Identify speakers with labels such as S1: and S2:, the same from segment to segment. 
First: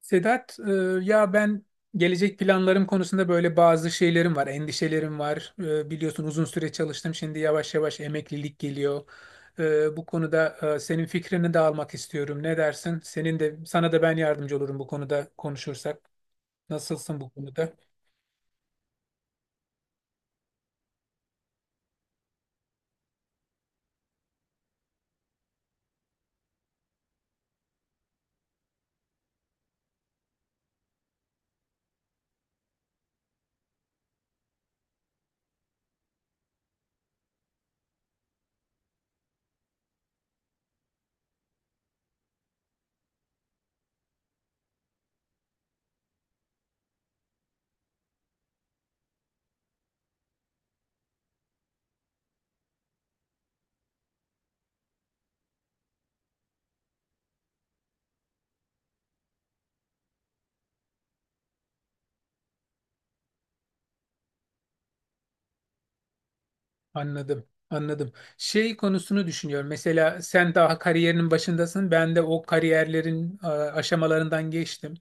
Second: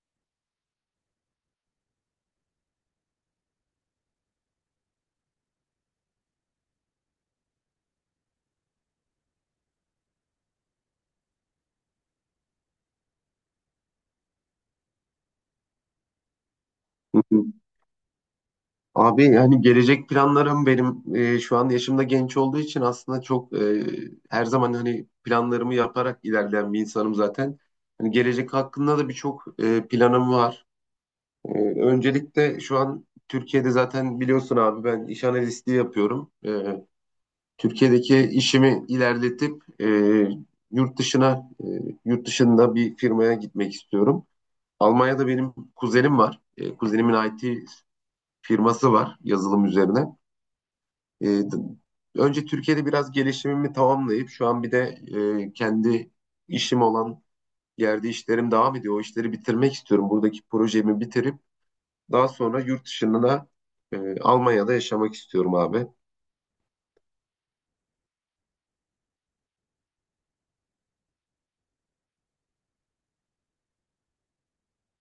S1: Sedat, ya ben gelecek planlarım konusunda böyle bazı şeylerim var, endişelerim var. Biliyorsun uzun süre çalıştım, şimdi yavaş yavaş emeklilik geliyor. Bu konuda senin fikrini de almak istiyorum. Ne dersin? Senin de sana da ben yardımcı olurum bu konuda konuşursak. Nasılsın
S2: Hı
S1: bu
S2: hı.
S1: konuda?
S2: Abi yani gelecek planlarım benim şu an yaşımda genç olduğu için aslında her zaman hani planlarımı yaparak ilerleyen bir insanım zaten. Hani gelecek hakkında da birçok planım var. E, Öncelikle şu an Türkiye'de zaten biliyorsun abi ben iş analistliği yapıyorum. Türkiye'deki işimi ilerletip yurt dışına e, yurt dışında bir firmaya gitmek istiyorum. Almanya'da benim kuzenim var. Kuzenimin IT firması var yazılım üzerine. E, Önce Türkiye'de biraz gelişimimi tamamlayıp şu an bir de kendi işim olan yerde işlerim devam ediyor. O işleri bitirmek istiyorum. Buradaki projemi bitirip daha sonra Almanya'da yaşamak istiyorum abi.
S1: Anladım, anladım. Şey konusunu düşünüyorum. Mesela sen daha kariyerinin başındasın. Ben de o kariyerlerin aşamalarından geçtim.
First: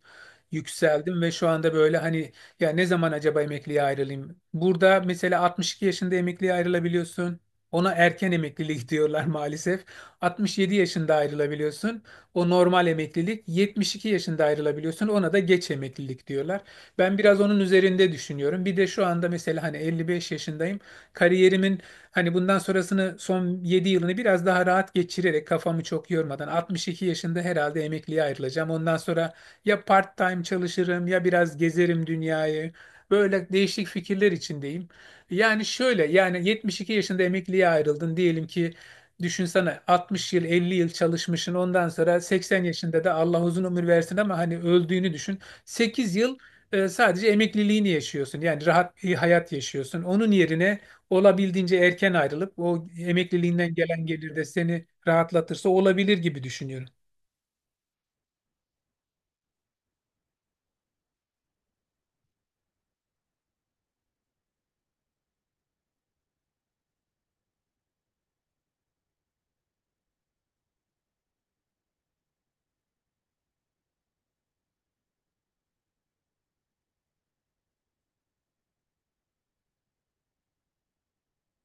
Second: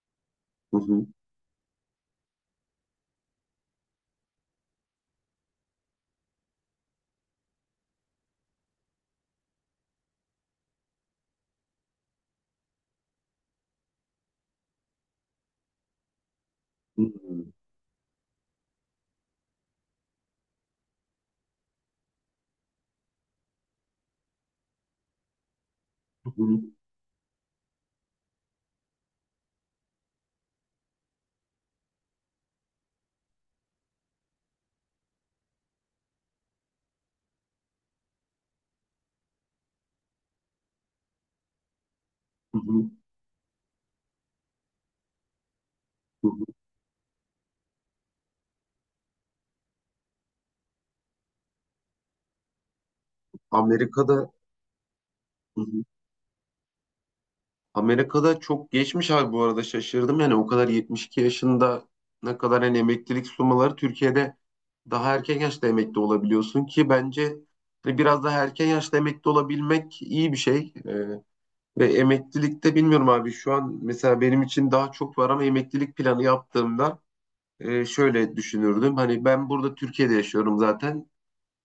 S2: Hı hı.
S1: Yükseldim ve şu anda böyle, hani, ya ne zaman acaba emekliye ayrılayım? Burada mesela 62 yaşında emekliye ayrılabiliyorsun. Ona erken emeklilik diyorlar maalesef. 67 yaşında ayrılabiliyorsun. O normal emeklilik. 72 yaşında ayrılabiliyorsun. Ona da geç emeklilik diyorlar.
S2: Hı
S1: Ben biraz
S2: hı.
S1: onun üzerinde düşünüyorum. Bir de şu anda mesela hani 55 yaşındayım. Kariyerimin Hani bundan sonrasını son 7 yılını biraz daha rahat geçirerek kafamı çok
S2: Hı
S1: yormadan
S2: hı.
S1: 62 yaşında herhalde emekliye ayrılacağım. Ondan sonra ya part-time çalışırım ya biraz gezerim dünyayı. Böyle değişik fikirler içindeyim. Yani şöyle, yani 72 yaşında emekliye ayrıldın diyelim ki, düşünsene 60 yıl, 50 yıl çalışmışsın, ondan sonra
S2: Hı
S1: 80
S2: hı.
S1: yaşında da Allah uzun ömür versin ama hani öldüğünü düşün. 8
S2: Hı
S1: yıl
S2: hı.
S1: sadece emekliliğini yaşıyorsun. Yani rahat bir hayat yaşıyorsun. Onun yerine olabildiğince erken ayrılıp o emekliliğinden gelen
S2: Amerika'da
S1: gelir de seni rahatlatırsa olabilir gibi düşünüyorum.
S2: Amerika'da çok geçmiş abi bu arada şaşırdım. Yani o kadar 72 yaşında ne kadar hani emeklilik sumaları Türkiye'de daha erken yaşta emekli olabiliyorsun ki bence hani biraz daha erken yaşta emekli olabilmek iyi bir şey. Ve emeklilikte bilmiyorum abi şu an mesela benim için daha çok var ama emeklilik planı yaptığımda şöyle düşünürdüm. Hani ben burada Türkiye'de yaşıyorum zaten.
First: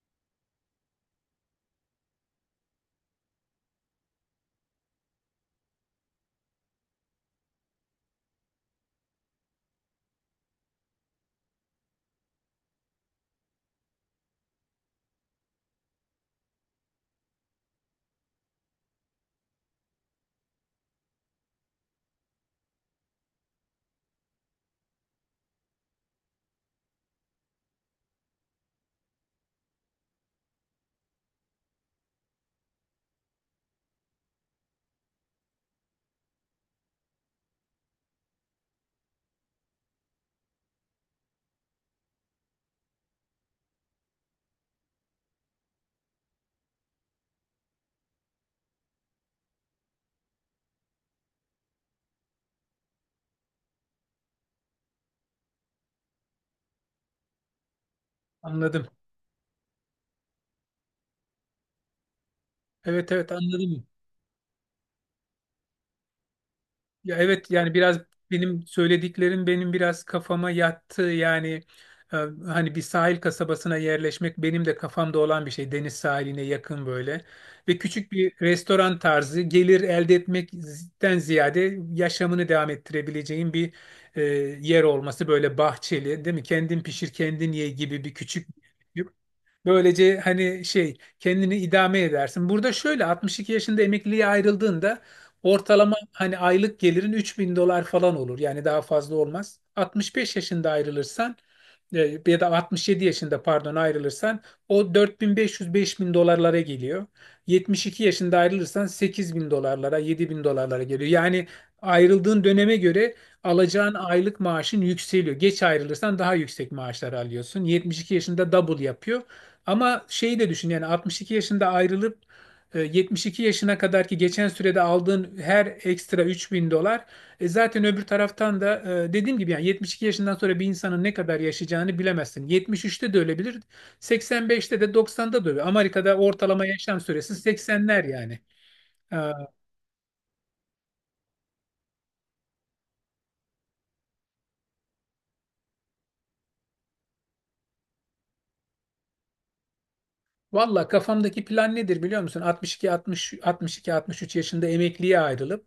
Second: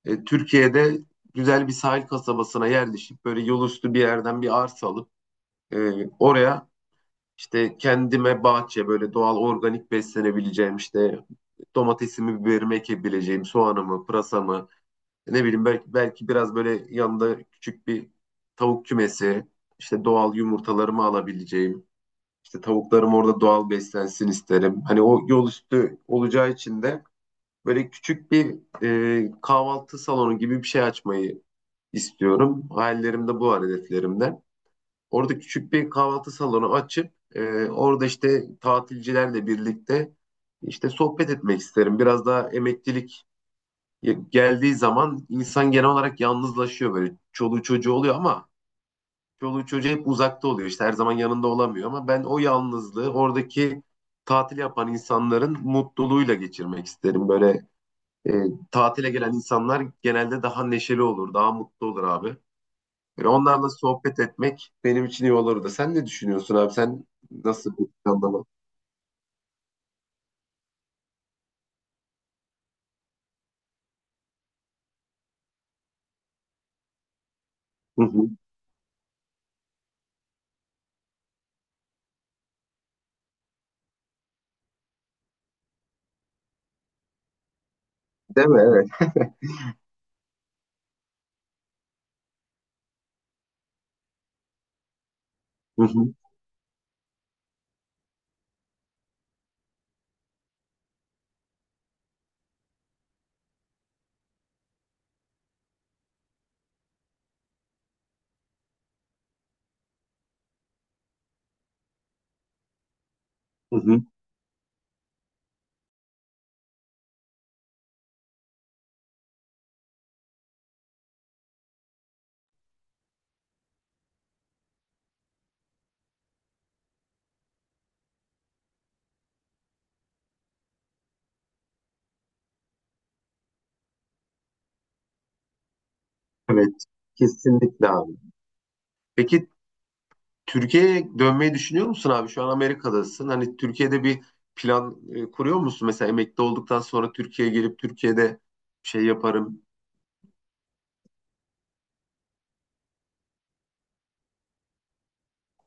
S2: Türkiye'de güzel bir sahil kasabasına yerleşip böyle yolüstü bir yerden bir arsa alıp e, oraya işte kendime bahçe böyle doğal organik beslenebileceğim, işte domatesimi, biberimi ekebileceğim, soğanımı, pırasamı, ne bileyim belki, belki biraz böyle yanında küçük bir tavuk kümesi, işte doğal yumurtalarımı alabileceğim, işte tavuklarım orada doğal beslensin isterim. Hani o yol üstü olacağı için de böyle küçük bir kahvaltı salonu gibi bir şey açmayı istiyorum. Hayallerim de bu var hedeflerimde. Orada küçük bir kahvaltı salonu açıp orada işte tatilcilerle birlikte işte sohbet etmek isterim. Biraz daha emeklilik geldiği zaman insan genel olarak yalnızlaşıyor böyle. Çoluğu çocuğu oluyor ama çoluğu çocuğu hep uzakta oluyor. İşte her zaman yanında olamıyor ama ben o yalnızlığı oradaki tatil yapan insanların mutluluğuyla geçirmek isterim. E,
S1: Anladım.
S2: Tatile gelen insanlar genelde daha neşeli olur, daha mutlu olur abi.
S1: Evet
S2: Böyle
S1: evet
S2: onlarla
S1: anladım.
S2: sohbet etmek benim için iyi olurdu. Sen ne düşünüyorsun abi? Sen
S1: Ya evet, yani
S2: nasıl bir
S1: biraz
S2: planlama?
S1: benim söylediklerim benim biraz kafama yattı. Yani e, hani bir sahil kasabasına yerleşmek benim de kafamda olan bir şey. Deniz sahiline yakın böyle. Ve
S2: Hı
S1: küçük
S2: hı.
S1: bir restoran tarzı gelir elde etmekten ziyade yaşamını devam ettirebileceğin bir e, yer olması, böyle bahçeli, değil mi? Kendin pişir kendin ye gibi bir küçük.
S2: Değil mi? Evet.
S1: Böylece hani şey kendini idame edersin. Burada şöyle 62 yaşında emekliliğe ayrıldığında
S2: Hı
S1: ortalama
S2: hı.
S1: hani aylık gelirin 3.000 dolar falan olur. Yani daha fazla olmaz. 65 yaşında ayrılırsan ya da 67 yaşında, pardon, ayrılırsan o 4500-5000 dolarlara geliyor. 72 yaşında ayrılırsan 8000 dolarlara, 7000 dolarlara geliyor. Yani ayrıldığın döneme göre
S2: Hı
S1: alacağın
S2: hı.
S1: aylık maaşın yükseliyor. Geç ayrılırsan daha yüksek maaşlar alıyorsun. 72 yaşında double yapıyor. Ama şeyi de düşün, yani 62 yaşında ayrılıp 72 yaşına kadar ki geçen sürede aldığın her ekstra 3000 dolar zaten, öbür taraftan da dediğim gibi, yani 72 yaşından sonra bir insanın ne kadar yaşayacağını bilemezsin. 73'te de ölebilir, 85'te de 90'da da ölebilir. Amerika'da ortalama
S2: Evet.
S1: yaşam süresi
S2: Kesinlikle
S1: 80'ler
S2: abi.
S1: yani. E,
S2: Peki, Türkiye'ye dönmeyi düşünüyor musun abi? Şu an Amerika'dasın. Hani Türkiye'de bir plan kuruyor musun? Mesela emekli olduktan sonra Türkiye'ye gelip Türkiye'de şey yaparım.
S1: Valla kafamdaki plan nedir biliyor musun? 62, 60, 62, 63 yaşında emekliye ayrılıp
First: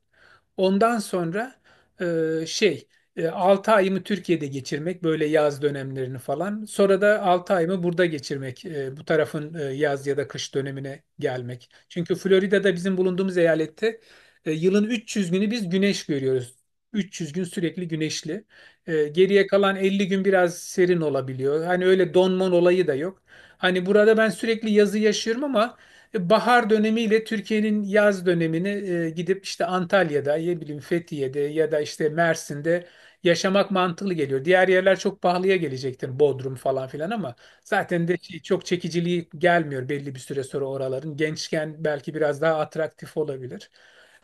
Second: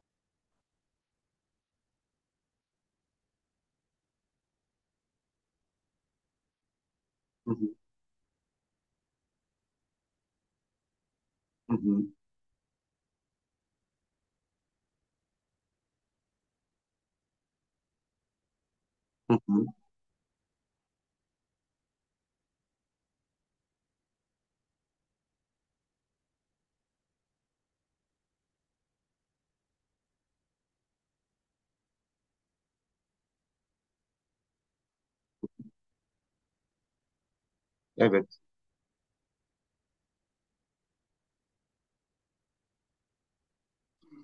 S1: ondan sonra e, şey 6 ayımı Türkiye'de geçirmek, böyle yaz dönemlerini falan. Sonra da
S2: Hı
S1: altı
S2: hı.
S1: ayımı burada geçirmek, bu tarafın yaz ya da kış dönemine gelmek.
S2: Hı hı.
S1: Çünkü Florida'da bizim bulunduğumuz eyalette yılın 300 günü biz güneş görüyoruz. 300 gün sürekli güneşli.
S2: Hı
S1: Geriye
S2: hı.
S1: kalan 50 gün biraz serin olabiliyor. Hani öyle donman olayı da yok. Hani burada ben sürekli yazı yaşıyorum ama bahar dönemiyle Türkiye'nin yaz dönemini gidip işte Antalya'da, ya bileyim, Fethiye'de ya da işte Mersin'de yaşamak mantıklı geliyor. Diğer yerler çok pahalıya gelecektir, Bodrum falan filan, ama zaten de şey,
S2: Evet.
S1: çok çekiciliği gelmiyor belli bir süre sonra oraların. Gençken belki biraz daha atraktif olabilir.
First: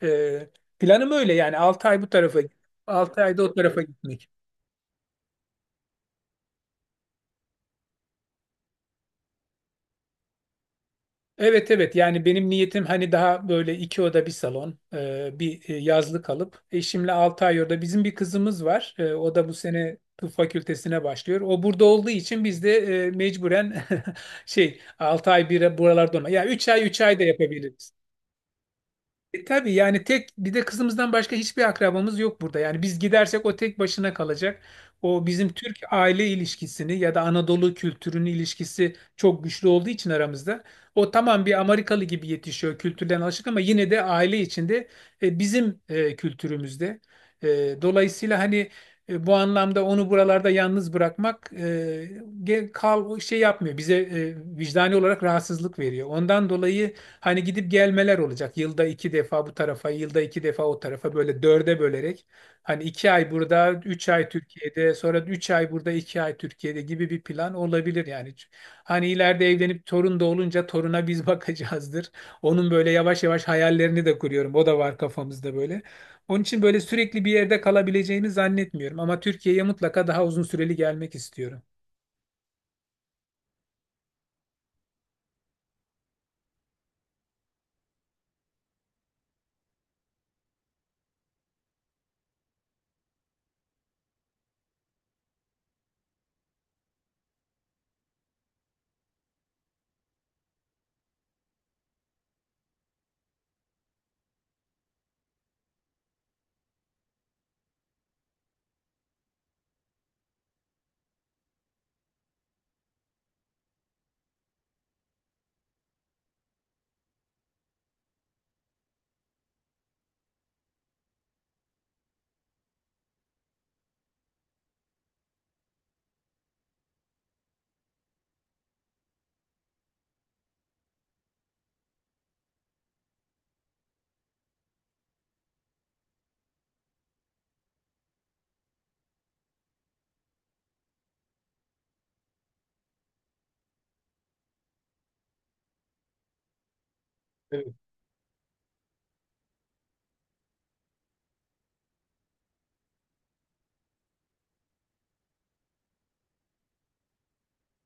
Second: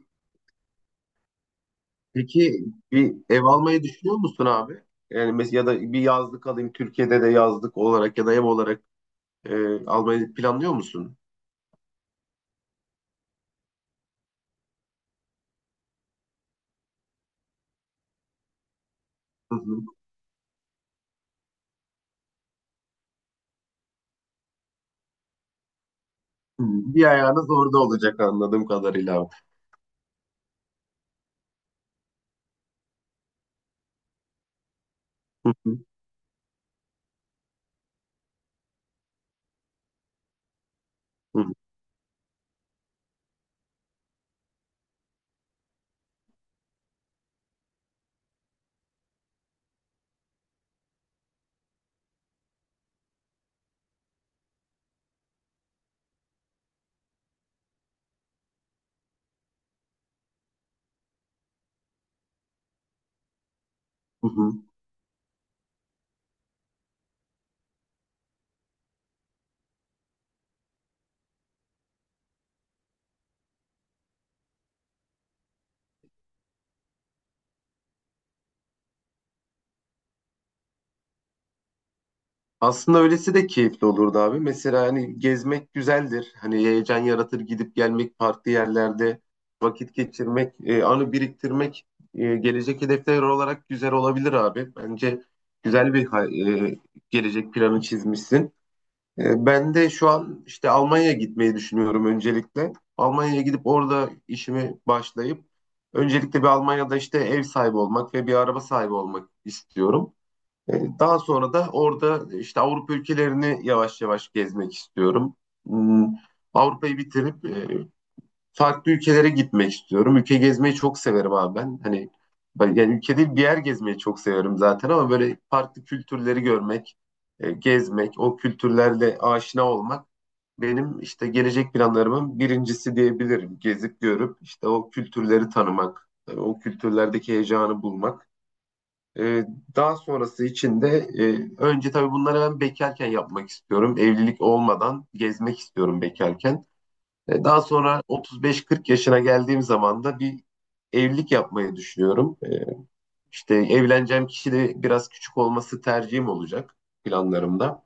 S1: E, Planım öyle yani, 6 ay bu tarafa,
S2: Peki, bir
S1: 6
S2: ev
S1: ayda o tarafa
S2: almayı düşünüyor
S1: gitmek.
S2: musun abi? Yani mesela ya da bir yazlık alayım Türkiye'de de yazlık olarak ya da ev olarak. Almayı planlıyor musun?
S1: Evet evet, yani benim niyetim hani daha böyle iki oda bir salon bir yazlık alıp eşimle 6 ay orada, bizim bir kızımız var. O da bu
S2: Hı hı.
S1: sene tıp fakültesine başlıyor, o burada olduğu için biz de mecburen şey 6 ay bir buralarda olma, ya
S2: Hı.
S1: üç ay 3
S2: Bir
S1: ay da
S2: ayağınız orada
S1: yapabiliriz.
S2: olacak anladığım kadarıyla abi.
S1: Tabii, yani tek bir de kızımızdan başka hiçbir akrabamız yok burada. Yani biz gidersek o tek başına kalacak. O, bizim
S2: Hı
S1: Türk
S2: hı.
S1: aile ilişkisini ya da Anadolu kültürünün ilişkisi çok güçlü olduğu için aramızda. O,
S2: Hı
S1: tamam,
S2: hı.
S1: bir Amerikalı gibi yetişiyor, kültürden alışık, ama yine de aile içinde bizim kültürümüzde. E, Dolayısıyla hani bu anlamda onu buralarda yalnız bırakmak e, ge- kal şey yapmıyor. Bize vicdani olarak rahatsızlık veriyor. Ondan dolayı hani gidip gelmeler olacak. Yılda iki defa bu tarafa, yılda iki defa o tarafa, böyle dörde bölerek. Hani 2 ay burada, üç
S2: Hı
S1: ay
S2: hı.
S1: Türkiye'de, sonra 3 ay burada, 2 ay Türkiye'de gibi bir plan olabilir yani. Hani ileride evlenip torun da olunca toruna biz bakacağızdır. Onun böyle yavaş yavaş hayallerini de kuruyorum. O da var kafamızda böyle. Onun için böyle sürekli bir yerde kalabileceğimi zannetmiyorum. Ama Türkiye'ye mutlaka daha uzun süreli gelmek istiyorum.
S2: Aslında öylesi de keyifli olurdu abi. Mesela hani gezmek güzeldir. Hani heyecan yaratır gidip gelmek farklı yerlerde vakit geçirmek, anı biriktirmek, gelecek hedefler olarak güzel olabilir abi. Bence güzel bir e, gelecek planı çizmişsin. Ben de şu an işte Almanya'ya gitmeyi düşünüyorum öncelikle. Almanya'ya gidip orada işimi başlayıp öncelikle bir Almanya'da işte ev sahibi olmak ve bir araba sahibi olmak istiyorum. E, Daha sonra da orada işte Avrupa ülkelerini yavaş yavaş gezmek istiyorum. Hmm, Avrupa'yı bitirip farklı ülkelere gitmek istiyorum. Ülke gezmeyi çok severim abi ben. Hani yani ülke değil bir yer gezmeyi çok severim zaten ama böyle farklı kültürleri görmek, gezmek, o kültürlerle aşina olmak benim işte gelecek planlarımın birincisi diyebilirim. Gezip görüp işte o kültürleri tanımak, o kültürlerdeki heyecanı bulmak. E, Daha sonrası için de önce tabii bunları ben bekarken yapmak istiyorum. Evlilik olmadan gezmek istiyorum bekarken. Daha
S1: Evet,
S2: sonra 35-40 yaşına geldiğim zaman da bir evlilik yapmayı düşünüyorum. İşte evleneceğim kişi de biraz küçük olması tercihim olacak planlarımda.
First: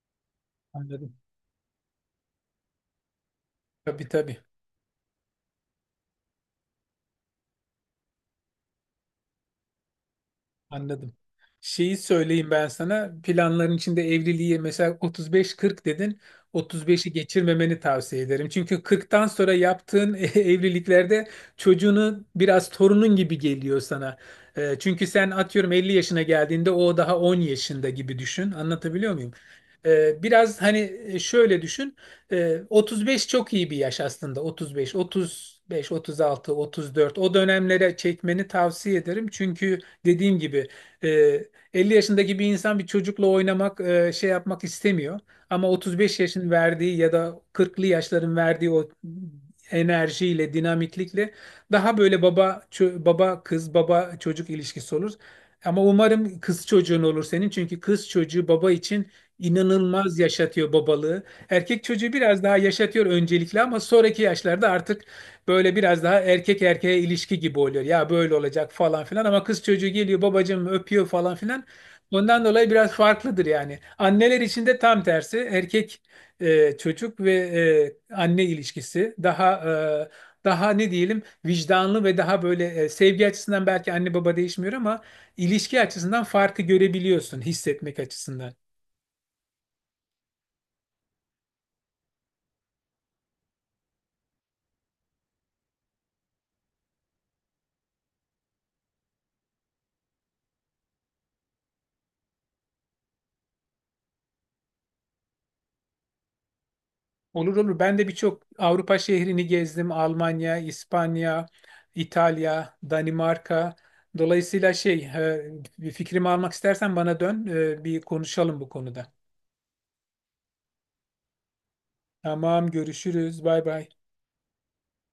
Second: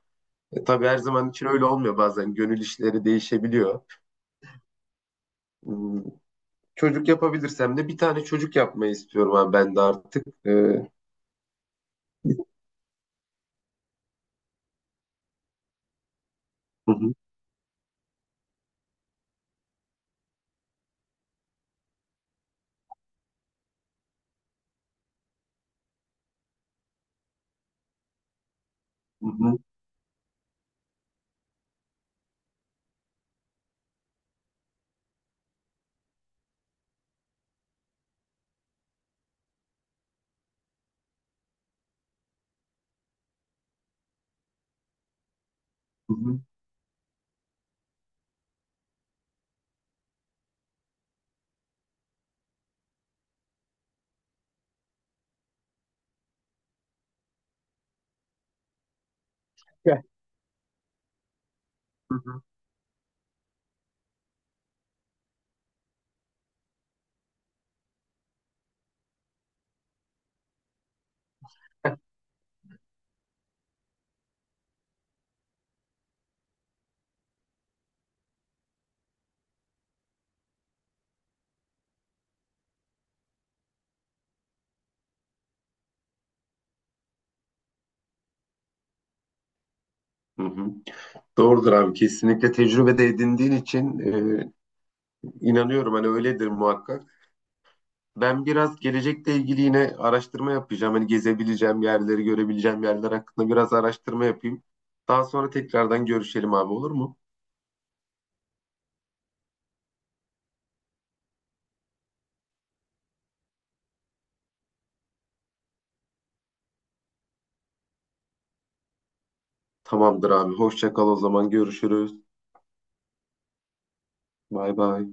S2: Tabii her
S1: anladım.
S2: zaman için öyle olmuyor. Bazen gönül işleri değişebiliyor.
S1: Tabii tabii.
S2: Hmm, Çocuk yapabilirsem de bir tane çocuk yapmayı istiyorum abi ben de artık.
S1: Anladım. Şeyi söyleyeyim ben sana. Planların içinde evliliği mesela 35-40 dedin. 35'i
S2: Hı,
S1: geçirmemeni tavsiye ederim. Çünkü 40'tan sonra yaptığın evliliklerde çocuğunu biraz torunun gibi geliyor sana. Çünkü sen, atıyorum, 50 yaşına geldiğinde o daha 10 yaşında gibi düşün. Anlatabiliyor
S2: hı
S1: muyum?
S2: hı,
S1: Biraz hani şöyle düşün. 35 çok iyi bir yaş aslında. 35, 35, 36, 34, o dönemlere çekmeni tavsiye ederim. Çünkü dediğim gibi e, 50 yaşındaki bir insan bir çocukla oynamak, şey yapmak istemiyor. Ama
S2: hı
S1: 35
S2: hı,
S1: yaşın verdiği ya da 40'lı yaşların verdiği o enerjiyle, dinamiklikle, daha böyle baba kız, baba çocuk ilişkisi olur. Ama umarım kız çocuğun olur senin, çünkü kız çocuğu baba için
S2: Ya,
S1: inanılmaz yaşatıyor babalığı. Erkek çocuğu
S2: hı hı.
S1: biraz daha yaşatıyor öncelikle, ama sonraki yaşlarda artık böyle biraz daha erkek erkeğe ilişki gibi oluyor. Ya böyle olacak falan filan, ama kız çocuğu geliyor, babacığım, öpüyor falan filan. Ondan dolayı biraz farklıdır yani. Anneler için de tam tersi, erkek çocuk ve anne ilişkisi daha, ne diyelim, vicdanlı ve daha böyle, sevgi açısından belki anne baba değişmiyor ama ilişki açısından farkı görebiliyorsun, hissetmek açısından.
S2: Hı hı. Doğrudur abi, kesinlikle tecrübe de edindiğin için inanıyorum hani öyledir muhakkak. Ben biraz gelecekle ilgili yine araştırma yapacağım. Hani gezebileceğim yerleri, görebileceğim yerler hakkında biraz araştırma yapayım. Daha sonra tekrardan görüşelim abi, olur mu?
S1: Olur olur. Ben de birçok Avrupa şehrini gezdim. Almanya, İspanya, İtalya, Danimarka. Dolayısıyla şey, bir fikrimi almak istersen bana dön, bir konuşalım bu konuda.
S2: Tamamdır abi. Hoşça kal o zaman. Görüşürüz.
S1: Tamam, görüşürüz. Bay bay.
S2: Bay bay.